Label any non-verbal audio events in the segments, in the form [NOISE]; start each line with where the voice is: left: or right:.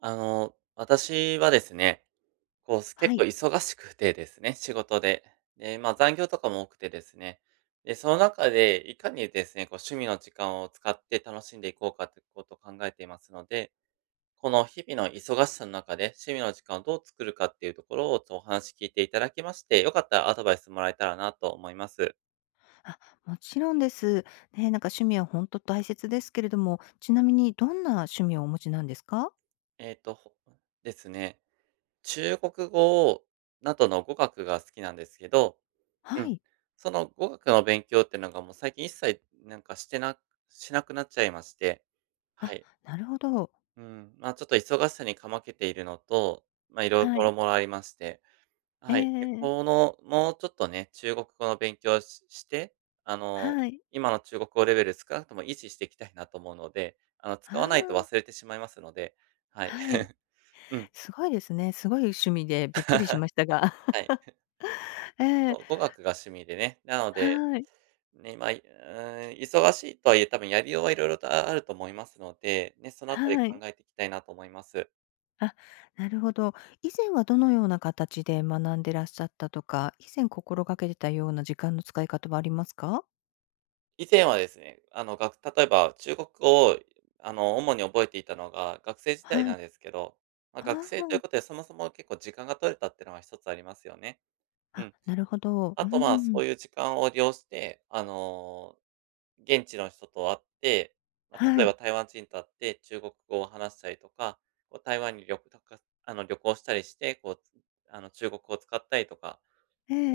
right: 私はですね、こう、
left: は
right: 結構
left: い。
right: 忙しくてですね、仕事で。で、まあ、残業とかも多くてですね。で、その中で、いかにですね、こう、趣味の時間を使って楽しんでいこうかということを考えていますので、この日々の忙しさの中で、趣味の時間をどう作るかっていうところを、お話聞いていただきまして、よかったらアドバイスもらえたらなと思います。
left: あ、もちろんです。ね、なんか趣味は本当大切ですけれども、ちなみにどんな趣味をお持ちなんですか？
right: ほですね、中国語などの語学が好きなんですけど、う
left: は
right: ん。
left: い。
right: その語学の勉強っていうのがもう最近一切なんかしてなしなくなっちゃいまして。は
left: あ、
right: い。
left: なるほど。
right: うん。まあ、ちょっと忙しさにかまけているのと、まあ、
left: は
right: もろ
left: い。
right: もろありまして。はい。で、
left: ええ。
right: この、もうちょっとね、中国語の勉強をして、あの、
left: はい。
right: 今の中国語レベル少なくとも維持していきたいなと思うので、
left: あ
right: 使
left: あ、
right: わないと忘れてしまいますので、はい。
left: はい。
right: [LAUGHS] うん、
left: すごいですね。すごい趣味でびっくりしましたが。
right: はい。
left: [LAUGHS] え
right: そ
left: え、
right: う、語学が趣味でね、なので
left: はい、
right: ね、まあ、忙しいとはいえ、多分やりようはいろいろとあると思いますので、ね、そのあたり
left: は
right: 考
left: い。
right: えていきたいなと思います。
left: あ、なるほど。以前はどのような形で学んでらっしゃったとか、以前心がけてたような時間の使い方はありますか？
right: 以前はですね、例えば中国語を、主に覚えていたのが学生時代
left: は
right: なん
left: い。
right: ですけど、ま、学生という
left: あ
right: ことで、そもそも結構時間が取れたってのが一つありますよね。
left: あ、
right: うん。
left: なるほど。
right: あ
left: う
right: と、まあ、そ
left: ん。
right: ういう時間を利用して、現地の人と会って、まあ、
left: は
right: 例えば
left: い。
right: 台湾人と会って中国語を話したりとか、こう台湾に旅行たか旅行したりして、こう、中国語を使ったりとか、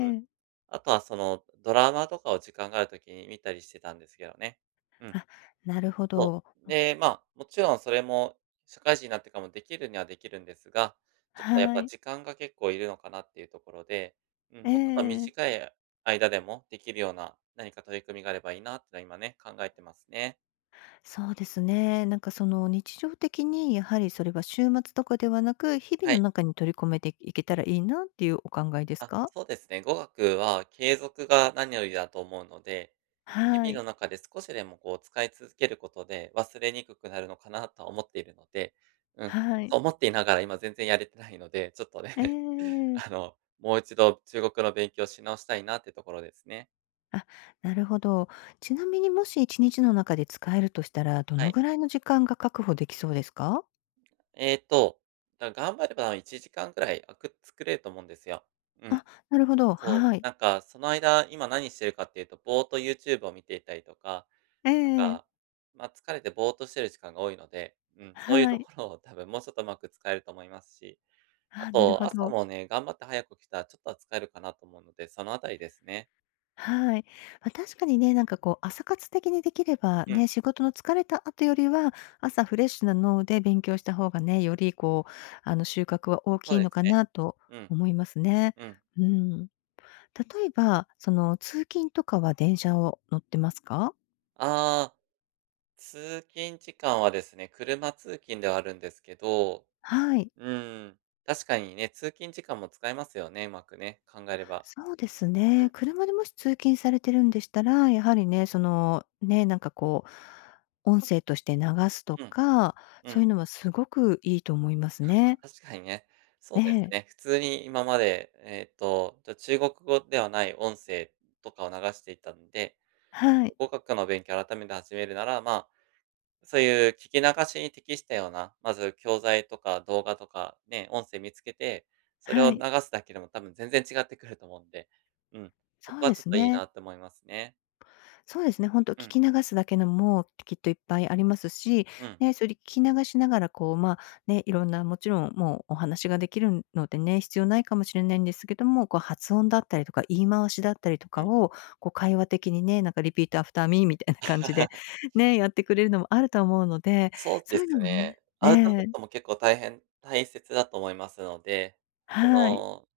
right: うん、
left: え。
right: あとはそのドラマとかを時間がある時に見たりしてたんですけどね。うん、
left: あ、なるほ
right: そ
left: ど。
right: う。で、まあ、もちろんそれも社会人になってからもできるにはできるんですが、ちょっとやっ
left: は
right: ぱ
left: い。
right: 時間が結構いるのかなっていうところで、うん、もうちょっと
left: ええ。
right: 短い間でもできるような何か取り組みがあればいいなってのは今ね、考えてますね。
left: そうですね。なんかその日常的にやはりそれは週末とかではなく、日
right: は
left: 々の
right: い。
left: 中に取り込めていけたらいいなっていうお考えです
right: あ、
left: か？
right: そうですね。語学は継続が何よりだと思うので、
left: は
right: 日
left: い。
right: 々の中で少しでもこう使い続けることで忘れにくくなるのかなとは思っているので、うん、
left: は
right: そ
left: い。
right: う思っていながら今全然やれてないので、ちょっとね、
left: ええ。
right: [LAUGHS] もう一度中国の勉強し直したいなってところですね。
left: あ、なるほど。ちなみにもし1日の中で使えるとしたら、ど
right: は
left: の
right: い。
left: ぐらいの時間が確保できそうですか？
right: えっと、頑張れば1時間くらい作れると思うんですよ。うん。
left: なるほど。
right: そう。
left: はい。
right: なんか、その間、今何してるかっていうと、ぼーっと YouTube を見ていたりとか、
left: え
right: なん
left: え。
right: か、まあ、疲れてぼーっとしてる時間が多いので、うん、そういう
left: は
right: とこ
left: い。
right: ろを多分もうちょっとうまく使えると思いますし、あ
left: なる
right: と
left: ほ
right: 朝
left: ど。
right: もね、頑張って早く起きたらちょっとは使えるかなと思うので、そのあたりですね。
left: はい。まあ、確かにね、なんかこう朝活的にできれば
right: うん、
left: ね、仕事の疲れた後よりは、朝フレッシュな脳で勉強した方がね、よりこう、収穫は大き
right: そう
left: い
right: で
left: の
right: す
left: か
right: ね。
left: なと
right: うん、
left: 思いますね。
right: うん。
left: うん。例えば、その、通勤とかは電車を乗ってますか？
right: ああ、通勤時間はですね、車通勤ではあるんですけど、
left: はい。
right: うん、確かにね、通勤時間も使えますよね、うまくね、考えれば。
left: そうです
right: う
left: ね。
right: ん、
left: 車でもし通勤されてるんでしたら、やはりね、その、ね、なんかこう、音声として流すと
right: うん、
left: か、
right: う
left: そ
right: ん。
left: ういうのはすごくいいと思いますね。
right: 確かにね。そ
left: え
right: うです
left: え。
right: ね。普通に今まで、じゃ、中国語ではない音声とかを流していたんで、
left: はい、
right: 語学の勉強改めて始めるなら、まあ、そういう聞き流しに適したような、まず教材とか動画とかね、音声見つけて、それ
left: は
right: を流
left: い。
right: すだけでも多分全然違ってくると思うんで、うん、そ
left: そ
right: こ
left: う
right: は
left: で
right: ちょっ
left: す
right: といい
left: ね。
right: なって思いますね。
left: そうですね、本当聞
right: うん、
left: き流すだけのも、きっといっぱいありますし、
right: うん、
left: ね、それ聞き流しながら、こう、ね、いろんなもちろんもうお話ができるのでね、必要ないかもしれないんですけども、こう発音だったりとか言い回しだったりと
right: う
left: か
right: ん。
left: を、こう会話的にね、なんかリピートアフターミーみたいな感じで、
right: [LAUGHS]
left: [LAUGHS] ね、やってくれるのもあると思うので、
right: そうで
left: そういう
right: す
left: のも
right: ね。
left: ね、え
right: アウトプッ
left: え、
right: トも結構大切だと思いますので、そ
left: はい、
right: の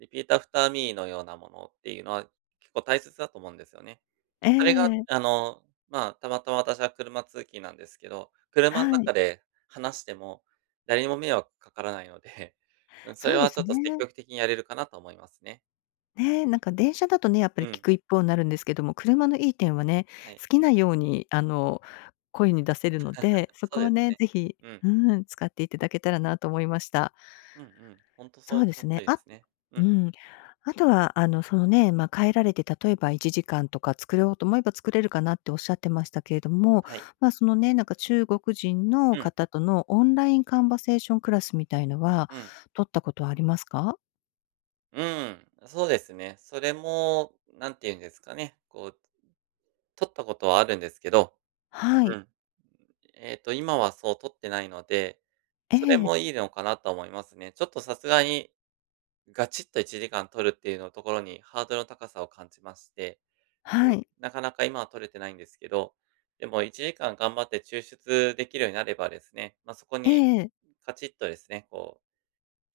right: Repeat after me のようなものっていうのは、結構大切だと思うんですよね。
left: え
right: それが、
left: え、
right: まあ、たまたま私は車通勤なんですけど、車の
left: は
right: 中
left: い。
right: で話しても、誰にも迷惑かからないので、[LAUGHS] うん、そ
left: そ
right: れ
left: うで
right: はち
left: す
right: ょっ
left: ね。
right: と積極的にやれるかなと思いますね。
left: ね、なんか電車だとね、やっぱ
right: う
left: り聞
right: ん、
left: く一方になるんですけども、車のいい点はね、
right: はい。
left: 好きなようにあの、声に出せるので、そ
right: そう
left: こ
right: で
left: は
right: す
left: ね、
right: ね。
left: ぜひ
right: うん。
left: うん、使っていただけたらなと思いました。
right: うんうん。ほんと
left: そ
right: そう、
left: うで
right: その
left: す
right: 通
left: ね。
right: ですね。うん、
left: うん。あとはそのね、帰られて例えば1時間とか作ろうと思えば作れるかなっておっしゃってましたけれども、
right: はい。
left: そのね、なんか中国人の
right: うん、
left: 方とのオンラインカンバセーションクラスみたいのは
right: うん、
left: 取ったことはありますか？
right: うん、そうですね。それも、なんて言うんですかね、こう、取ったことはあるんですけど、
left: は
right: う
left: い。
right: ん。今はそう、取ってないので、
left: え
right: それ
left: え。
right: もいいのかなと思いますね。ちょっとさすがに、ガチッと1時間取るっていうのところにハードルの高さを感じまして、う
left: は
right: ん。
left: い。
right: なかなか今は取れてないんですけど、でも1時間頑張って抽出できるようになればですね、まあ、そこ
left: え
right: に
left: え。
right: カチッとですね、こう、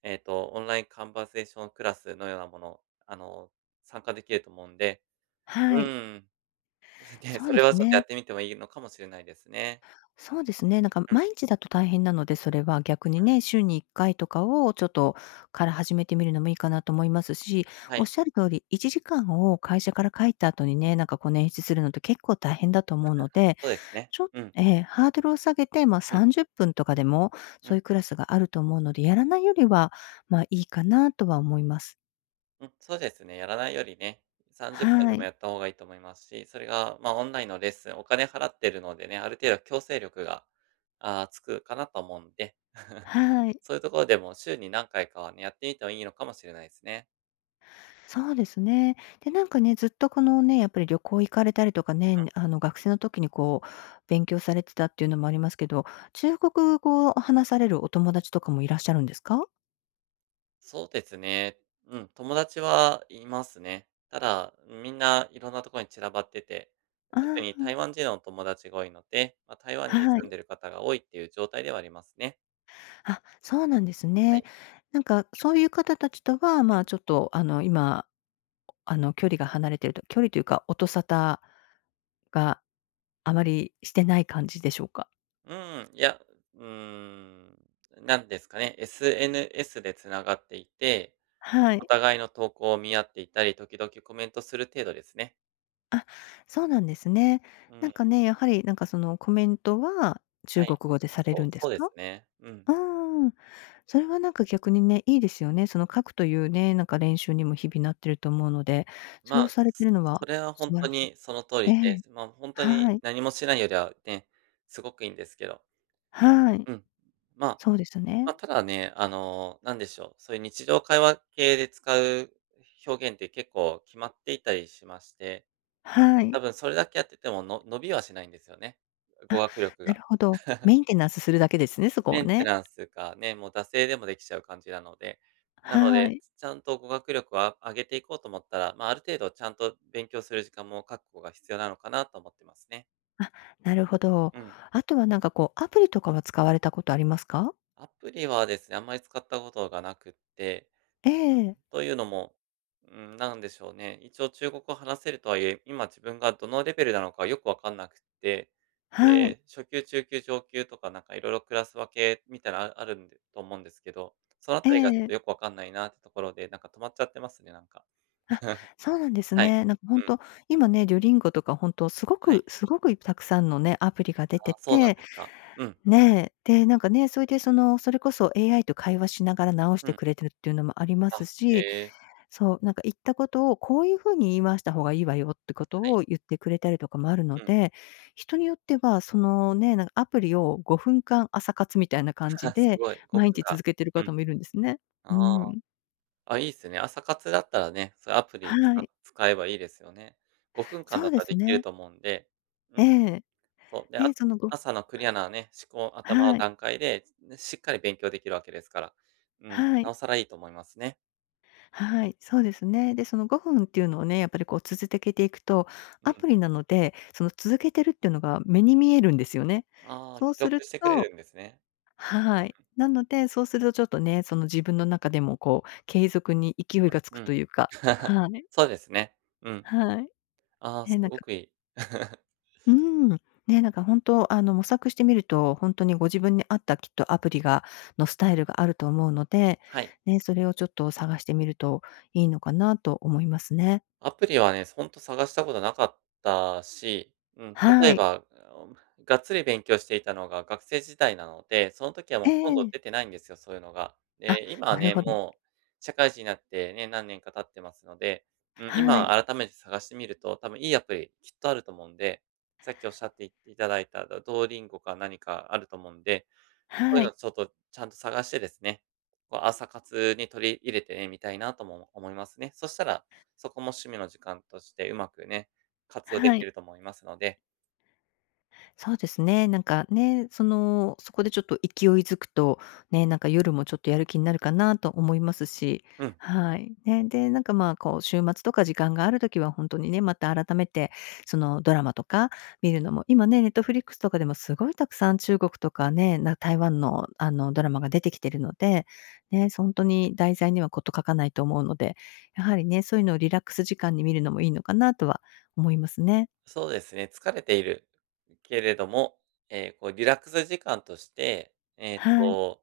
right: オンラインカンバセーションクラスのようなもの、あの、参加できると思うんで、
left: は
right: う
left: い。
right: ん、[LAUGHS] ね、
left: そう
right: そ
left: で
right: れは
left: す
right: ちょっとや
left: ね。
right: ってみてもいいのかもしれないですね。
left: そうですね。なんか
right: うん。
left: 毎日だと大変なので、それは逆にね、週に1回とかをちょっとから始めてみるのもいいかなと思いますし、
right: は
left: おっ
right: い、
left: しゃる通り、1時間を会社から帰った後にね、なんかこう捻出するのって結構大変だと思うので、
right: そうですね。
left: ちょ
right: うん、
left: ええ、ハードルを下げて、まあ、
right: うん、うん。
left: 30分とかでも、そういうクラスがあると思うので、やらないよりは、いいかなとは思います。
right: うん、そうですね、やらないよりね、30分
left: は
right: でも
left: い。
right: やった方がいいと思いますし、それが、まあ、オンラインのレッスン、お金払ってるのでね、ある程度強制力が、あ、つくかなと思うんで、
left: はい。
right: そういうところでも週に何回かはね、やってみてもいいのかもしれないですね。
left: そうですね。で、なんかね、ずっとこのね、やっぱり旅行行かれたりとかね、学生の時にこう、勉強されてたっていうのもありますけど、中国語を話されるお友達とかもいらっしゃるんですか？
right: そうですね、うん、友達はいますね。ただ、みんないろんなところに散らばってて、特
left: あ
right: に台湾人の友達が多いので、まあ、台湾
left: あ、
right: に
left: は
right: 住ん
left: い。
right: でる方が多いっていう状態ではありますね。
left: そうなんです
right: は
left: ね。
right: い。
left: なんかそういう方たちとは、
right: う
left: ま
right: ん。
left: あ、ちょっと、今、距離が離れてると距離というか、音沙汰があまりしてない感じでしょうか？
right: うん、いや、うーん、なんですかね、SNS でつながっていて、
left: は
right: お
left: い。
right: 互いの投稿を見合っていたり、時々コメントする程度ですね。
left: そうなんですね。
right: う
left: なん
right: ん、
left: かね、やはりなんかそのコメントは
right: は
left: 中国
right: い。
left: 語でされるんです
right: そうで
left: か？
right: すね。うん。
left: うーん、それはなんか逆にね、いいですよね。その書くというね、なんか練習にも日々なってると思うので、そ
right: ま
left: れを
right: あ、
left: されてるの
right: そ
left: は
right: れは本
left: 素晴
right: 当
left: らしい。
right: にその通
left: え
right: り
left: え、
right: で、まあ、本当に
left: はい、
right: 何もしないよりはね、すごくいいんですけど。
left: はい、
right: うん。まあ、
left: そうですね。
right: まあ、ただね、なんでしょう、そういう日常会話系で使う表現って結構決まっていたりしまして、
left: は
right: 多
left: い。
right: 分それだけやってても、の伸びはしないんですよね。語
left: あ、
right: 学力
left: な
right: が。
left: るほど。メンテナンスするだけですね、そこ
right: メ
left: を
right: ンテ
left: ね。
right: ナンスがね、もう惰性でもできちゃう感じなので。なの
left: は
right: で、
left: い。
right: ちゃんと語学力を上げていこうと思ったら、まあ、ある程度ちゃんと勉強する時間も確保が必要なのかなと思ってますね。
left: あ、なるほど。
right: うん。
left: あとはなんかこうアプリとかは使われたことありますか？
right: アプリはですね、あんまり使ったことがなくって、
left: ええ、
right: というのも、うん、なんでしょうね、一応中国語を話せるとはいえ、今自分がどのレベルなのかよくわかんなくて、
left: はい、
right: で、初級、中級、上級とかなんかいろいろクラス分けみたいな[LAUGHS] あるんでと思うんですけど、そのあ
left: え
right: たりがちょっ
left: え。
right: とよくわかんないなってところで、なんか止まっちゃってますね、なんか。
left: あ、
right: [LAUGHS]
left: そうなんです
right: はい。
left: ね。なんか
right: う
left: 本
right: ん、
left: 当今ね、デュオリンゴとか本当すご
right: はい。
left: くすごくたくさんのね、アプリが出
right: あ
left: て
right: あ、そうなん
left: て、
right: ですか。うん、
left: ねえ、で、なんかね、それでその、それこそ AI と会話しながら直し
right: う
left: て
right: ん。
left: くれてるっていうのもありま
right: あ、
left: すし、
right: へえ、
left: そう、なんか言ったことをこういうふうに言い回した方がいいわよってこと
right: はい、
left: を言ってくれたりとかもあるの
right: うん。
left: で、人によってはそのね、なんかアプリを5分間朝活みたいな感じ
right: [LAUGHS] す
left: で、
right: ごい、
left: 毎
right: 5
left: 日
right: 分
left: 続けてる
right: 間。う
left: 方
right: ん。
left: もいるんですね。
right: あ
left: う
right: あ。
left: ん。
right: あ、いいっすね。朝活だったらね、そういうアプリ
left: は
right: 使
left: い。
right: 使えばいいですよね。5分間
left: そ
right: だ
left: う
right: っ
left: で
right: たらで
left: す
right: きる
left: ね。
right: と思うんで、う
left: え
right: ん、
left: え。
right: そう、で、あ
left: ね、
right: と、
left: そのご
right: 朝のクリアなね、思考頭の
left: はい、
right: 段階で、ね、しっかり勉強できるわけですから、うん、
left: は
right: な
left: い、
right: おさらいいと思いますね。
left: はい、そうですね。で、その5分っていうのをね、やっぱりこう続けていくと、
right: う
left: ア
right: ん。
left: プリなので、その続けてるっていうのが目に見えるんですよね。
right: ああ、
left: そう
right: 記
left: す
right: 録
left: る
right: してくれ
left: と
right: るんですね。
left: はい。なので、そうするとちょっとね、その自分の中でもこう継続に勢いがつく
right: う
left: と
right: ん、
left: いうか、はい、
right: そうですね。うん。
left: はい。
right: ああ、
left: え、
right: す
left: なん
right: ご
left: か
right: くいい。[LAUGHS]
left: うん。ね、なんか本当、模索してみると、本当にご自分に合ったきっとアプリがのスタイルがあると思うので、
right: はい。
left: ね、それをちょっと探してみるといいのかなと思いますね。
right: アプリはね、ほんと探したことなかったし、うん、例
left: は
right: え
left: い。
right: ば、うん、がっつり勉強していたのが学生時代なので、その時は
left: え
right: もうほとんど
left: え。
right: 出てないんですよ、そういうのが。
left: あ、
right: で、今は
left: なる
right: ね、
left: ほど。
right: もう社会人になってね、何年か経ってますので、うん、
left: は
right: 今
left: い。
right: 改めて探してみると、多分いいアプリきっとあると思うんで、さっきおっしゃっていただいた、ドーリンゴか何かあると思うんで、そうい
left: は
right: うの
left: い。
right: ちょっとちゃんと探してですね、こう朝活に取り入れてみたいなとも思いますね。そしたら、そこも趣味の時間としてうまくね、活用で
left: は
right: き
left: い。
right: ると思いますので、
left: そうですね。なんかね、その、そこでちょっと勢いづくと、ね、なんか夜もちょっとやる気になるかなと思いますし、
right: うん、
left: はい。ね、で、なんかまあ、こう、週末とか時間があるときは本当にね、また改めて、そのドラマとか見るのも、今ね、ネットフリックスとかでもすごいたくさん中国とかね、な台湾のあのドラマが出てきてるので、ね、本当に題材にはこと書かないと思うので、やはりね、そういうのをリラックス時間に見るのもいいのかなとは思いますね。
right: そうですね、疲れているけれども、えーこうリラックス時間として、
left: はい。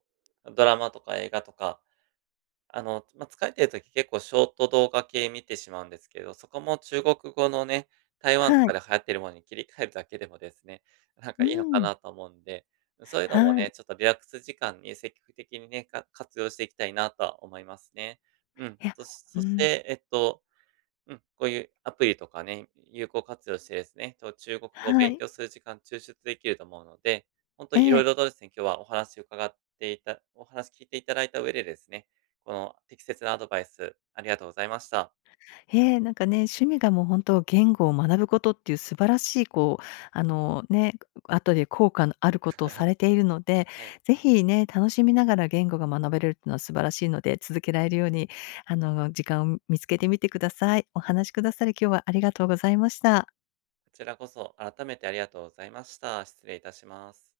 right: ドラマとか映画とかまあ、疲れてる時結構ショート動画系見てしまうんですけど、そこも中国語のね、台湾と
left: は
right: か
left: い。
right: で流行ってるものに切り替えるだけでもですね、なんか
left: う
right: いいのか
left: ん。
right: なと思うんで、そういうのも
left: は
right: ね、
left: い。
right: ちょっとリラックス時間に積極的にね、活用していきたいなとは思いますね。うん、
left: いや、う
right: そし
left: ん、
right: て、うん、こういうアプリとかね、有効活用してですね、中国語を
left: は
right: 勉
left: い。
right: 強する時間抽出できると思うので、本当
left: え
right: いろい
left: え、
right: ろとですね、今日はお話聞いていただいた上でですね、この適切なアドバイスありがとうございました。
left: ええ、なんかね、趣味がもう本当言語を学ぶことっていう素晴らしいこう、あのね、後で効果のあることをされているので、
right: はい、
left: ぜひね、楽しみながら言語が学べるっていうのは素晴らしいので、続けられるように時間を見つけてみてください。お話しくださり、今日はありがとうございました。
right: こちらこそ改めてありがとうございました。失礼いたします。